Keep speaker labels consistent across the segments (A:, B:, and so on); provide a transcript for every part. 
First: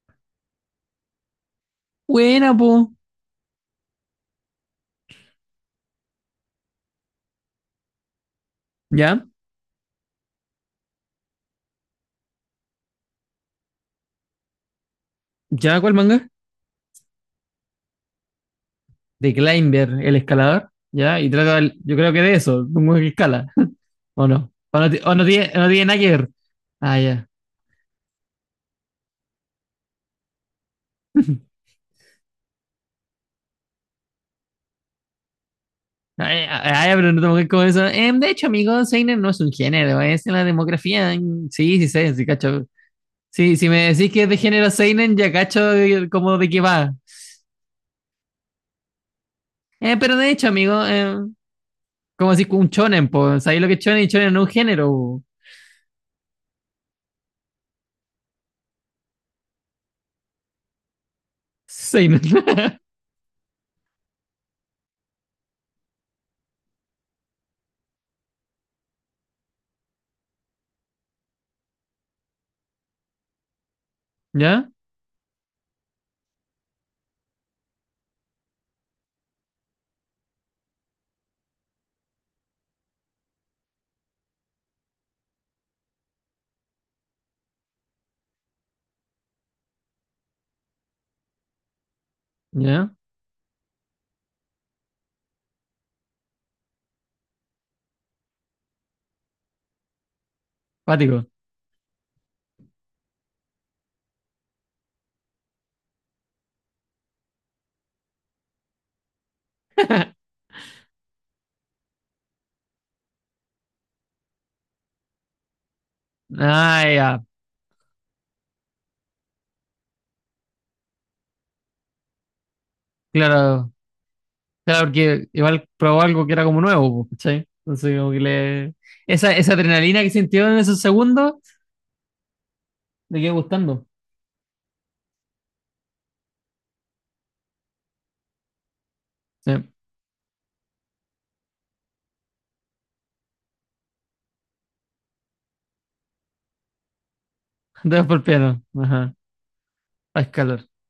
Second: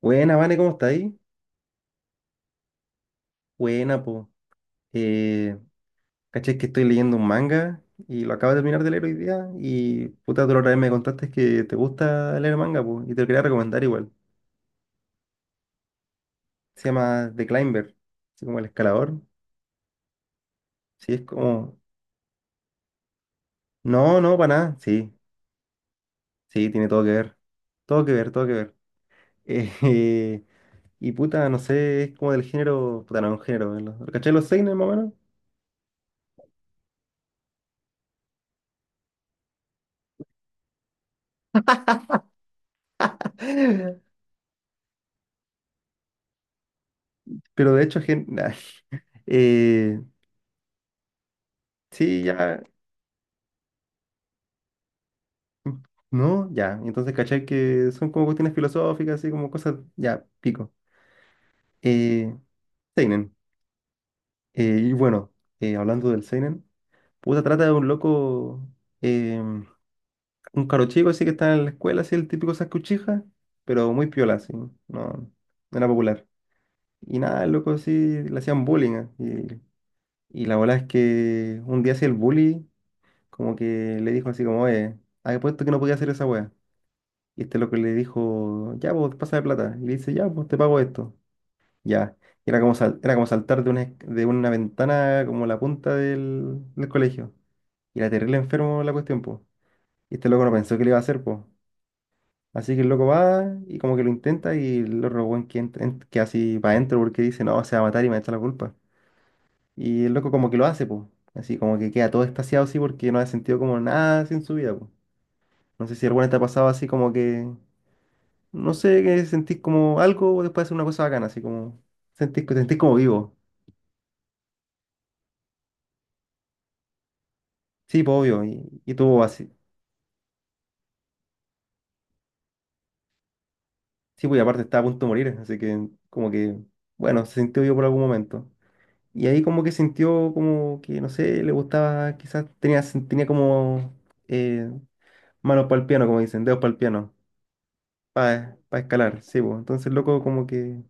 A: Buena, Vane, ¿cómo está ahí?
B: Buena, po.
A: Buena, po. Eh, caché que estoy leyendo un manga y lo acabo de terminar de leer hoy
B: ¿Ya?
A: día. Y puta, tú la otra vez me contaste que te gusta leer manga, po. Y te lo quería recomendar igual.
B: ¿Ya cuál manga?
A: Se llama The Climber, así como el escalador.
B: De Climber, el escalador.
A: Sí,
B: ¿Ya?
A: es
B: Y trata,
A: como.
B: yo creo que de eso, de un weón que escala,
A: No,
B: ¿o
A: no, para
B: no?
A: nada.
B: ¿O no,
A: Sí,
B: o no tiene, no tiene nada que ver?
A: sí, tiene
B: Ah,
A: todo que
B: ya.
A: ver. Todo que ver, todo que ver. Eh, eh, y puta, no sé, es como del género. Puta, no es un género. ¿Lo caché los seinen más o menos?
B: Ah, ya, ah, ya, pero no tengo que ver con eso. De hecho, amigo, Seinen no es un género, es en la demografía. Mm, sí, sí sé, sí cacho. Sí, si me decís que es de género Seinen, ya cacho como de qué va.
A: Pero de hecho, Eh,
B: Pero de hecho, amigo,
A: sí,
B: como así
A: ya.
B: un shonen, pues, ¿sabéis lo que es shonen? Shonen no es un género. Po.
A: No, ya. Entonces, ¿cachai? Que son como cuestiones filosóficas, así como cosas, ya, pico.
B: Seinen.
A: Eh, Seinen. Y bueno, hablando del Seinen, puta, trata de un loco, eh, un caro chico, así que está en la escuela, así el típico Sasuke Uchiha, pero muy piola, así.
B: ¿Ya?
A: No, no era popular. Y nada, el loco así le hacían bullying. eh, y la bola es que un día así el bully, como que le dijo así como, había puesto que no podía hacer esa wea. Y este loco le dijo, ya, vos, pásame plata. Y le dice, ya, pues te pago esto. Ya. Y era como,
B: ¿Ya?
A: era como saltar de una, de una ventana como la punta del, del colegio. Y era terrible enfermo la cuestión, pues. Y este loco no pensó que le iba a
B: Pático.
A: hacer, pues. Así que el loco va y como que lo intenta y el otro weón que, que así va adentro porque dice, no, se va a matar y me va a echar la culpa. Y el loco como que lo hace, pues. Así como que queda todo extasiado así porque no ha sentido como nada sin su vida, pues. No sé si alguna te ha pasado
B: Ah,
A: así como
B: ya,
A: que... No sé, que sentís como algo después de hacer una cosa bacana, así como sentís, sentís como vivo.
B: claro, claro, porque igual probó algo que era como nuevo, po, ¿cachai? Entonces,
A: Sí,
B: como
A: pues
B: que
A: obvio,
B: le.
A: y tuvo
B: Esa,
A: así.
B: esa adrenalina que sintió en esos segundos, le quedó gustando.
A: Sí, pues y aparte estaba a punto de morir, así que como que, bueno, se sintió vivo por algún momento. Y ahí
B: Sí,
A: como que sintió como que, no sé, le gustaba, quizás tenía, tenía como eh, manos para el piano, como dicen, dedos para el piano,
B: dos por
A: para
B: piano, ajá,
A: escalar, sí, pues. Entonces,
B: a
A: loco, como
B: escalar,
A: que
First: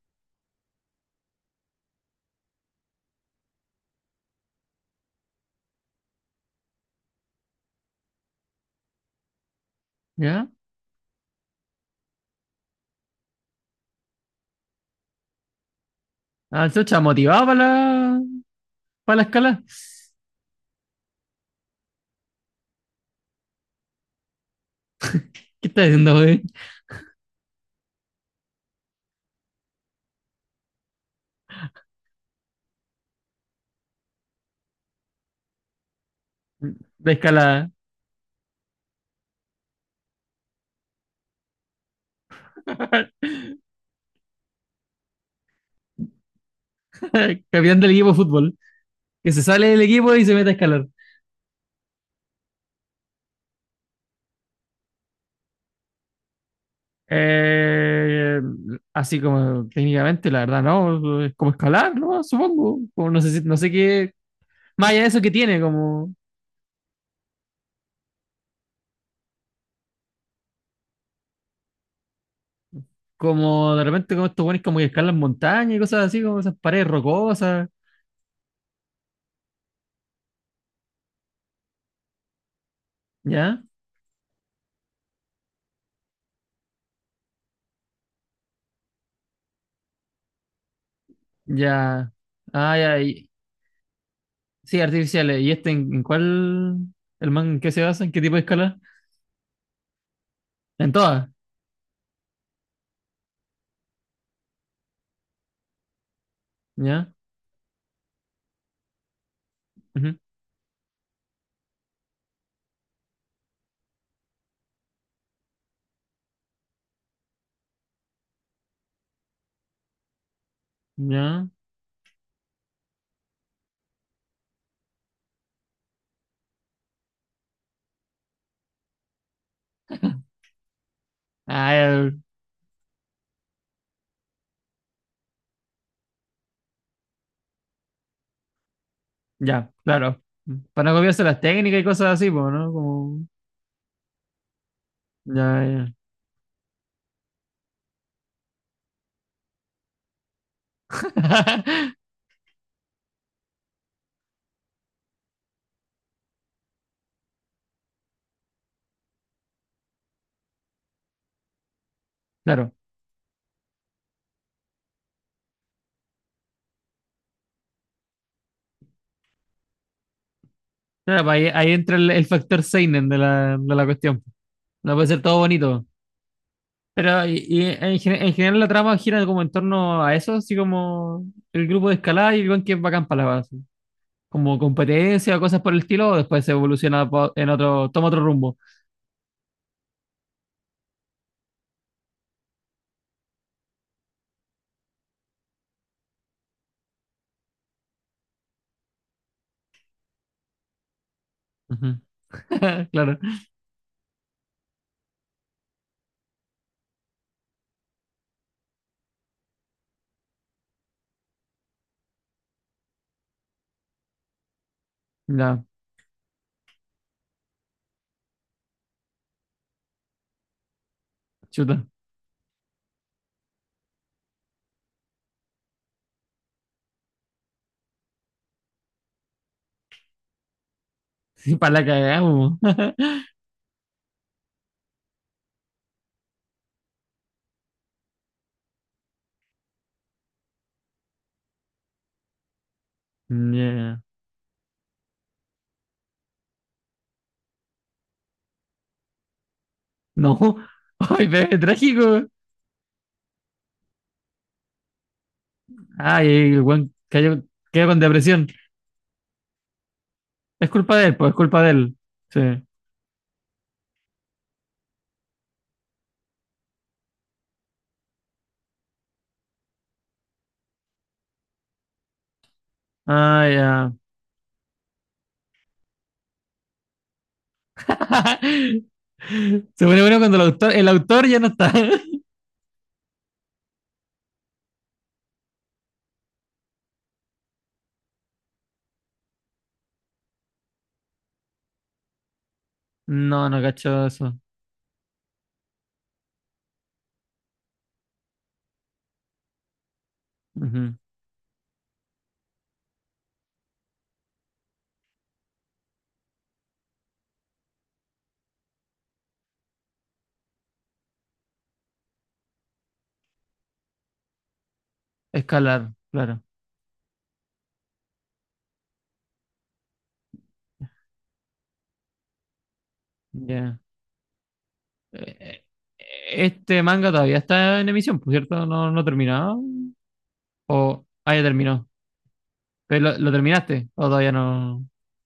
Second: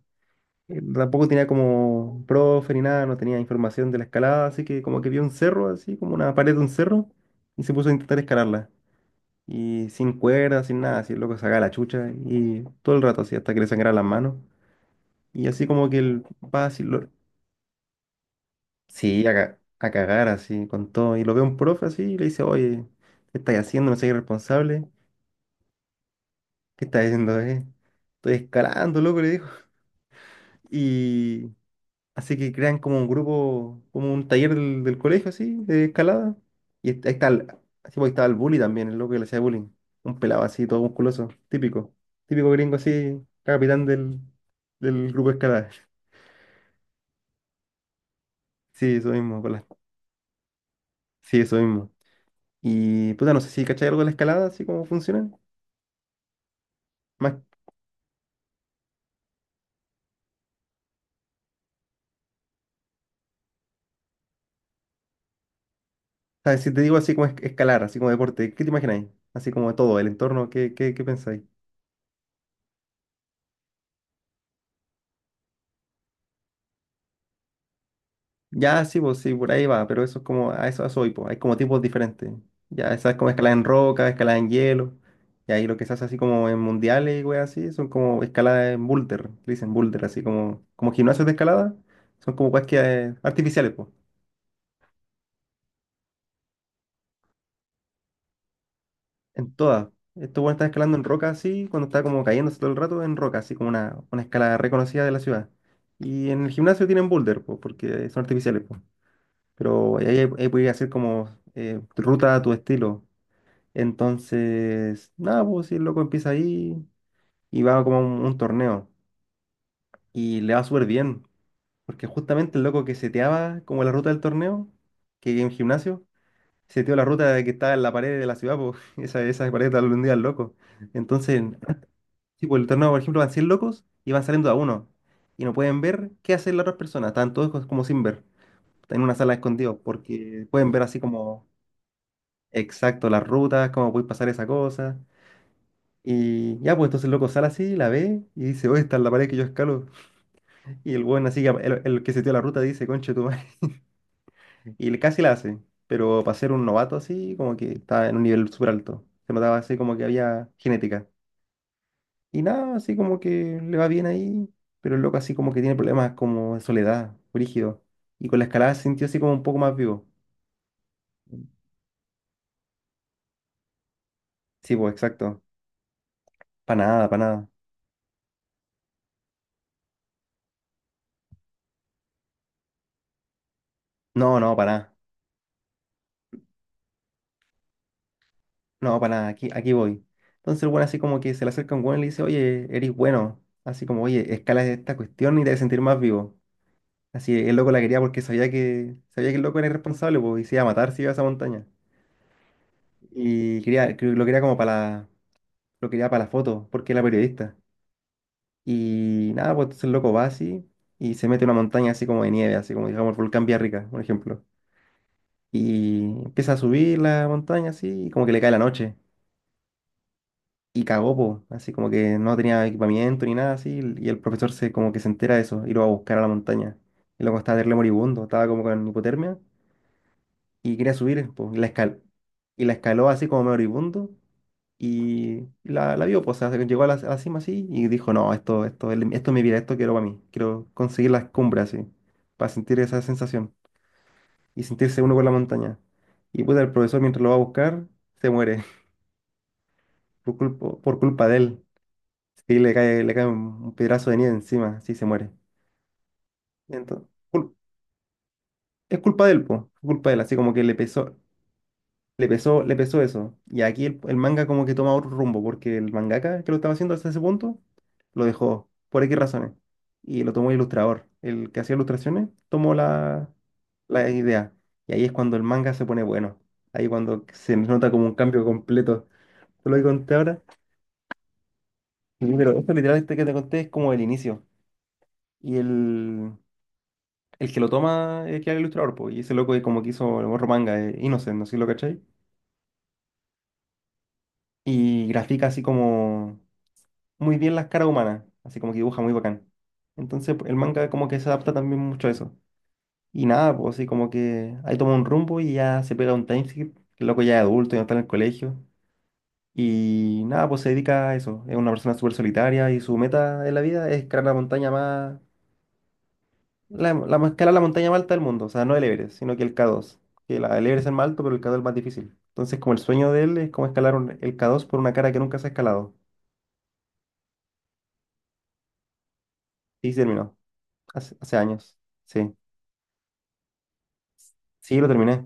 A: tampoco tenía como profe ni nada, no tenía información de la escalada, así que como que vio un cerro, así como una pared de un cerro, y se puso a intentar escalarla. Y sin
B: ¿ya?
A: cuerda, sin nada, así el loco sacaba la chucha y todo el rato así hasta que le sangraran las manos. Y así como que él va
B: Ah,
A: así,
B: chucha, motivado para la
A: sí,
B: escala.
A: a cagar así con todo. Y lo ve un profe así y le dice, oye, ¿qué estás haciendo? No soy irresponsable.
B: ¿Qué estás diciendo, güey?
A: ¿Qué estás haciendo, eh? Estoy escalando, loco, le dijo. y Así que crean como un grupo, como un taller del, del colegio, así, de escalada. Y ahí
B: De
A: está el,
B: escalada.
A: así, pues, ahí estaba el bully también, el loco que le hacía bullying. Un pelado así, todo musculoso, típico. Típico gringo así, capitán del, del grupo de escalada.
B: Campeón del equipo de fútbol,
A: Sí, eso
B: que
A: mismo,
B: se
A: Nicolás.
B: sale del equipo y se mete a escalar.
A: Sí, eso mismo. Y puta, no sé si cachai algo de la escalada, así como funciona. Más,
B: Eh, Así como técnicamente, la verdad, no, es como escalar, ¿no? Supongo. Como no sé, no sé qué más allá de eso que tiene, como,
A: ¿sabes? Si te digo así como escalar, así como deporte, ¿qué te imagináis? Así como todo, el entorno, qué pensáis?
B: como de repente como estos buenos como que escalan montañas y cosas así, como esas paredes rocosas,
A: Ya, sí, pues sí, por ahí va, pero eso es como, a eso voy, pues, hay como tipos diferentes. Ya, esa es como escalada en
B: ¿ya?
A: roca, escalada en hielo, y ahí lo que se hace así como en mundiales y weas así, son como escaladas en boulder, le dicen boulder, así como, como gimnasios de escalada,
B: Ya.
A: son como weas
B: Ah,
A: que,
B: ya. Y
A: artificiales, pues,
B: sí, artificiales. ¿Y este en cuál? ¿El man en qué se basa? ¿En qué tipo de escala?
A: en todas. Esto bueno están
B: En
A: escalando en roca
B: todas,
A: así, cuando está como cayéndose todo el rato, en roca, así como una escalada reconocida de la ciudad. Y en el gimnasio tienen
B: ¿ya?
A: boulder, pues, porque son artificiales, pues. Pero ahí,
B: Ujú,
A: ahí puedes hacer como ruta a tu estilo. Entonces, nada, pues si el loco empieza ahí y va como a un torneo y le va súper bien,
B: ¿ya?
A: porque justamente el loco que seteaba como la ruta del torneo, que en gimnasio, seteó la ruta de que estaba en la pared de la ciudad, pues esa pared está día al loco. Entonces,
B: Ah,
A: si por el torneo, por ejemplo, van 100 locos y van saliendo a uno y no pueden ver qué hacen las otras personas, están todos como sin ver, están en una sala
B: ya,
A: escondidos
B: claro.
A: porque pueden ver
B: Para no
A: así
B: copiarse las
A: como
B: técnicas y cosas así, pues, ¿no?
A: exacto las
B: Como,
A: rutas, cómo puede pasar esa cosa.
B: ya, ya.
A: Y ya, pues entonces el loco sale así, la ve y dice, oye, está en la pared que yo escalo. Y el weón así, que el que se dio la ruta dice, conche tu madre. Casi la hace, pero para ser un novato así, como que estaba en un nivel súper alto. Se notaba así como que había genética. Y
B: Claro.
A: nada, así como que le va bien ahí, pero el loco así como que tiene problemas como de soledad, rígido. Y con la escalada se sintió así como un poco más vivo.
B: Claro, pues ahí, ahí entra el factor seinen de la cuestión.
A: Sí, pues
B: No puede ser todo
A: exacto.
B: bonito.
A: Para nada, para
B: Pero
A: nada.
B: y en, en general la trama gira como en torno a eso, así como el grupo de escalada y el weón que es bacán para la base.
A: No, no,
B: Como
A: para nada.
B: competencia o cosas por el estilo, o después se evoluciona en otro, toma otro rumbo.
A: No, para nada, aquí, aquí voy. Entonces el weón así como que se le acerca un weón y le dice, oye, eres bueno. Así como, oye, escala esta cuestión y te vas a sentir más vivo. Así el loco la quería porque sabía que el loco era irresponsable, pues, y se iba a matar si iba a esa montaña.
B: Ujú. Claro,
A: Y quería, creo que lo quería como para la, lo quería para la foto, porque era periodista. Y nada, pues entonces el loco va así y se mete a una montaña así como de nieve, así como digamos el volcán Villarrica, por ejemplo.
B: ya,
A: Y empieza a subir la montaña así y como que le cae la noche. Y cagó, po, así
B: chuta.
A: como que no tenía equipamiento ni nada así, y el profesor se como que se entera de eso y lo va a buscar a la montaña. Y luego estaba terrible moribundo, estaba como con hipotermia y quería subir, po,
B: Sí,
A: y la
B: para la cagamos.
A: y la escaló así como moribundo y la vio, pues, o sea, llegó a la cima así y dijo, no, esto, esto es mi vida, esto quiero para mí, quiero conseguir las cumbres así, para sentir esa sensación
B: Yeah.
A: y sentirse uno con la montaña. Y pues el profesor mientras lo va a buscar, se muere
B: No,
A: por culpa
B: ay,
A: de
B: pero es
A: él.
B: trágico.
A: Sí, le cae un pedazo de nieve encima, sí se muere.
B: Ay, el weón
A: Entonces,
B: cayó, quedó con depresión.
A: es culpa de él, po, es culpa de él, así como que
B: Es
A: le
B: culpa de
A: pesó,
B: él, pues es culpa de él. Sí.
A: le pesó eso. Y aquí el manga como que toma otro rumbo, porque el mangaka que lo estaba haciendo hasta ese punto, lo dejó, por X razones. Y lo tomó el ilustrador. El que hacía ilustraciones tomó la,
B: Ah, ya.
A: la idea. Y ahí es cuando el manga se pone bueno. Ahí cuando se nota como un cambio completo. ¿Te lo que
B: Se pone
A: conté
B: bueno cuando
A: ahora?
B: el autor ya no está.
A: Sí, pero esto literal este que te conté es como el inicio. Y el que lo toma es que era el ilustrador, pues, y ese loco es como que hizo el morro manga, Innocent, no sé si lo cachai.
B: No, no cacho eso.
A: Y grafica así como muy bien las caras humanas, así como que dibuja muy bacán. Entonces el manga
B: Ujú.
A: como que se adapta también mucho a eso. Y nada, pues así como que ahí toma un rumbo y ya se pega un timeskip, que el loco ya es adulto, ya no está en el colegio. Y nada, pues se dedica a eso. Es una persona súper solitaria y su meta en la vida es crear la montaña más.
B: Escalar, claro.
A: La más escala es la montaña más alta del mundo, o sea, no el Everest, sino que el K2. Que la, el Everest es el más alto, pero el K2 es el más difícil. Entonces, como el sueño de él es como
B: Ya.
A: escalar el K2 por una cara que
B: Eh,
A: nunca se ha
B: eh,
A: escalado.
B: este manga todavía está en emisión, por cierto, no, no ha terminado.
A: Y se terminó,
B: O,
A: hace,
B: ah,
A: hace
B: ya
A: años.
B: terminó.
A: Sí,
B: ¿Pero lo terminaste? ¿O todavía
A: sí,
B: no?
A: lo terminé.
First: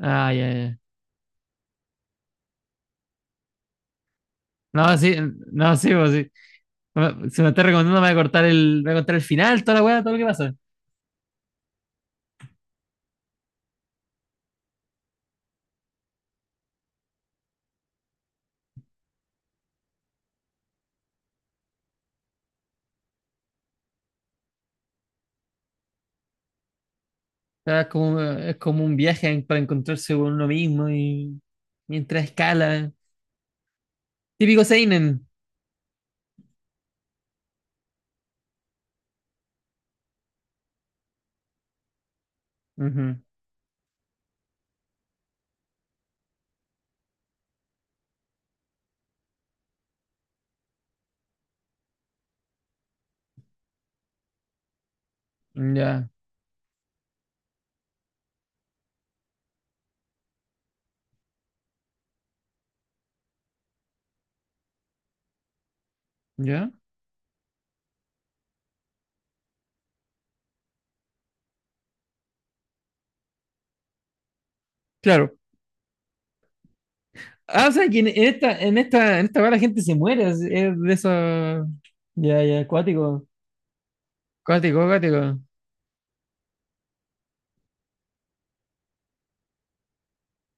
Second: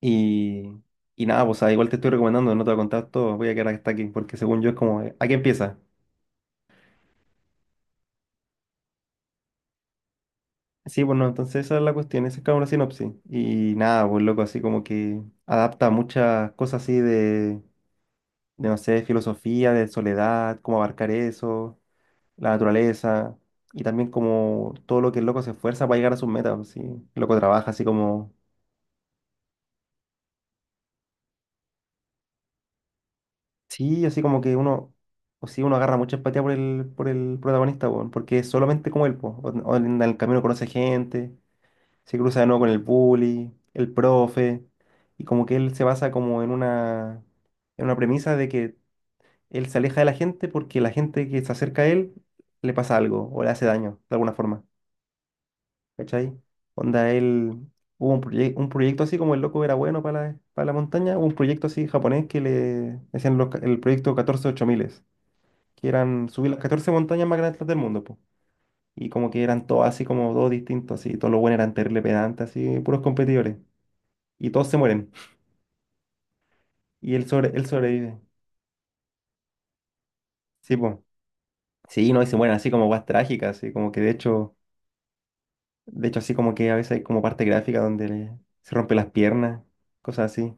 B: Ah, ya,
A: Y,
B: ya.
A: y nada, pues, o sea, igual te estoy recomendando, no te voy a contar todo, voy a quedar hasta aquí, porque según yo es
B: No,
A: como,
B: sí,
A: ¿a
B: no,
A: empieza?
B: sí, pues sí. No, si me estás recomendando, me voy a cortar el, me voy a cortar el final, toda la weá, todo lo que pasa. O
A: Sí, bueno, entonces esa es la cuestión, esa es como una sinopsis. Y nada, pues loco, así como que adapta muchas cosas así de no sé, filosofía, de soledad, cómo abarcar eso la naturaleza y también como todo lo que el loco se esfuerza para llegar a sus metas. Así, el loco trabaja
B: sea,
A: así como,
B: es como un viaje para encontrarse con uno mismo y mientras escala.
A: sí, así como que
B: Típico
A: uno,
B: Seinen.
A: o sí, uno agarra mucha empatía por el protagonista, weón, porque es solamente como él, po. O en el camino conoce gente, se cruza de nuevo con el
B: Ujú.
A: bully, el profe, y como que él se basa como en una premisa de que él se aleja de la gente porque la gente que se acerca a él le pasa algo o le hace daño de alguna forma.
B: Ya,
A: ¿Cachai? Onda, hubo un proyecto así como el loco era bueno para la montaña. Hubo un proyecto así japonés que le decían el proyecto 14 ocho miles, que eran subir las
B: ya.
A: 14 montañas más grandes del mundo, po. Y como que eran todos así como todos distintos, así, todos los buenos eran terrible pedantes, así, puros competidores. Y todos se mueren.
B: Claro.
A: Y él
B: Ah, o sea, que en
A: sobrevive.
B: esta, en esta, en esta weá la gente se muere,
A: Sí,
B: es de
A: po.
B: eso.
A: Sí, no, y se
B: Ya,
A: mueren
B: ya,
A: así como guas
B: acuático.
A: trágicas, así como que
B: Acuático, acuático.
A: de hecho así como que a veces hay como parte gráfica donde se rompe las piernas, cosas así.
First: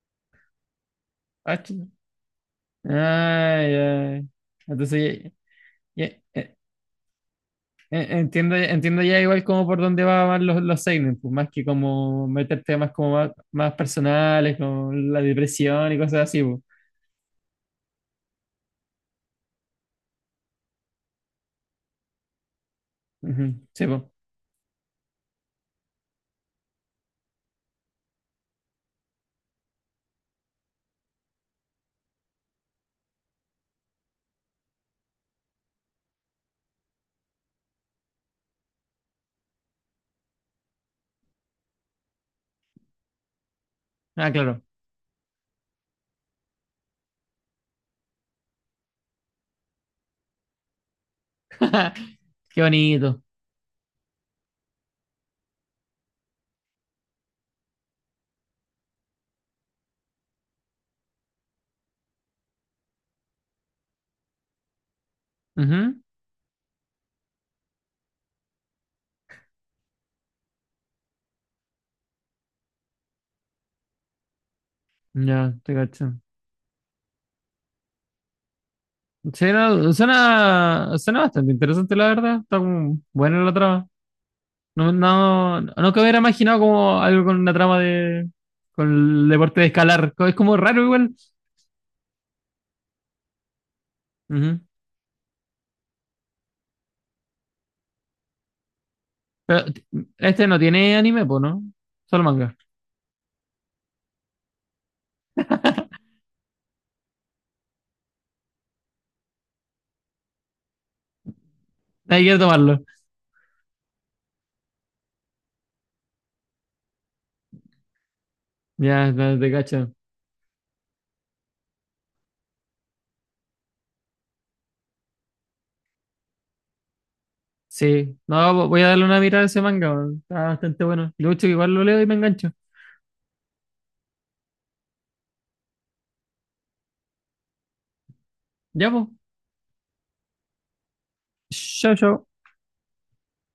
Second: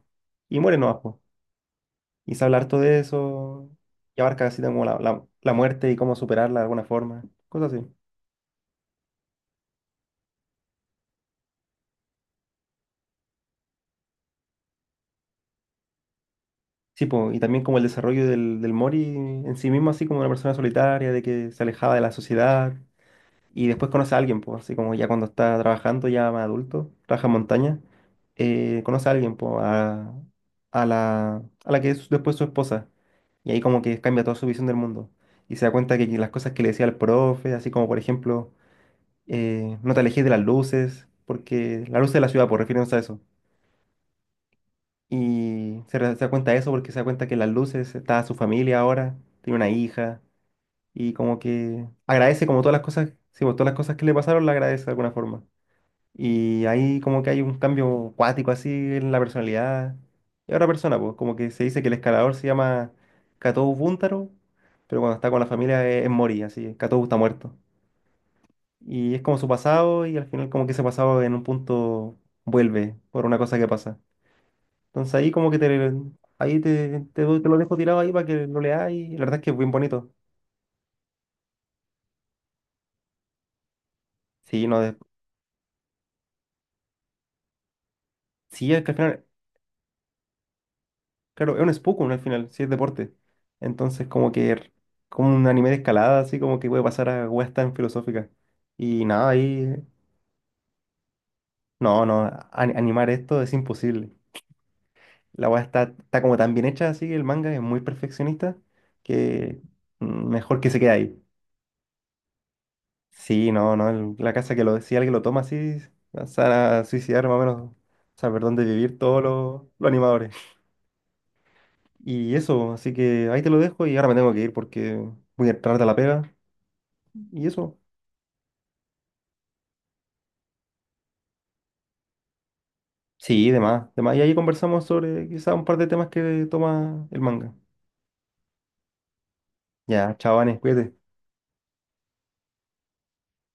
A: Y mueren nomás, po.
B: Ah,
A: Y se habla harto de
B: ah,
A: eso y
B: ya.
A: abarca así como la, la-
B: Entonces,
A: la muerte y
B: ya,
A: cómo
B: ya,
A: superarla de alguna forma, cosas así.
B: entiendo, entiendo ya igual como por dónde van los seinen, pues más que como meter temas como más, más personales, como la depresión y cosas así, pues.
A: Sí, po, y también como el desarrollo del Mori en sí mismo, así como una persona solitaria, de que se alejaba de la sociedad
B: Ujú,
A: y
B: sí,
A: después
B: pues.
A: conoce a alguien, pues, así como ya cuando está trabajando, ya más adulto, trabaja en montaña, conoce a alguien, pues, a la que es después su esposa. Y ahí como que cambia toda su visión del mundo. Y se da cuenta que las cosas que le decía el profe, así como por ejemplo no te alejes de las luces, porque la luz de la ciudad, por refiriéndose a eso.
B: Ah, claro.
A: Y se da cuenta de eso porque se da cuenta que en las luces está su familia ahora, tiene una hija, y como que agradece como
B: Qué
A: todas las cosas,
B: bonito.
A: sí, pues, todas las cosas que le pasaron, la agradece de alguna forma. Y ahí como que hay un cambio cuático así en la personalidad. Y otra persona, pues, como que se dice que el escalador se llama Katou Buntaro, pero cuando está con la familia
B: Ujú,
A: es Mori, así. Katou está muerto. Y es como su pasado y al final como que ese pasado, en un punto, vuelve por una cosa que pasa. Entonces ahí como que
B: ya,
A: te,
B: te cacho.
A: ahí te lo dejo tirado ahí para que lo leas, y la verdad es
B: Sí,
A: que es bien
B: no,
A: bonito.
B: suena, suena bastante interesante, la verdad. Está como buena la trama.
A: Sí, no,
B: No, no, no que hubiera imaginado como algo con una trama de,
A: sí, es
B: con
A: que al final,
B: el deporte de escalar. Es como raro igual.
A: claro, es un Spokon al final, sí es deporte. Entonces como que
B: Ujú.
A: como un anime de escalada, así como que puede pasar a weas tan filosóficas. Y nada,
B: Pero
A: ahí,
B: este no tiene anime, pues, ¿no?
A: no, no,
B: Solo manga.
A: animar esto es imposible. La wea está, está como tan bien hecha así, el manga es muy perfeccionista que mejor que se quede ahí.
B: Hay que tomarlo.
A: Sí, no, no, la casa que lo decía, alguien lo toma así, se van a suicidar más o menos, saber dónde vivir
B: Ya,
A: todos
B: no, te
A: los
B: cacho.
A: animadores. Y eso, así que ahí te lo dejo y ahora me tengo que ir porque voy a tarde a la pega. Y eso,
B: Sí. No, voy a darle una mirada a ese manga, weón. Está bastante bueno. Lucho, igual lo leo y me engancho.
A: sí, demás, demás. Y ahí conversamos sobre quizás un par de temas que toma el manga.
B: Ya, pues.
A: Ya, chao, Vanes, cuídate.
B: Chao, chao.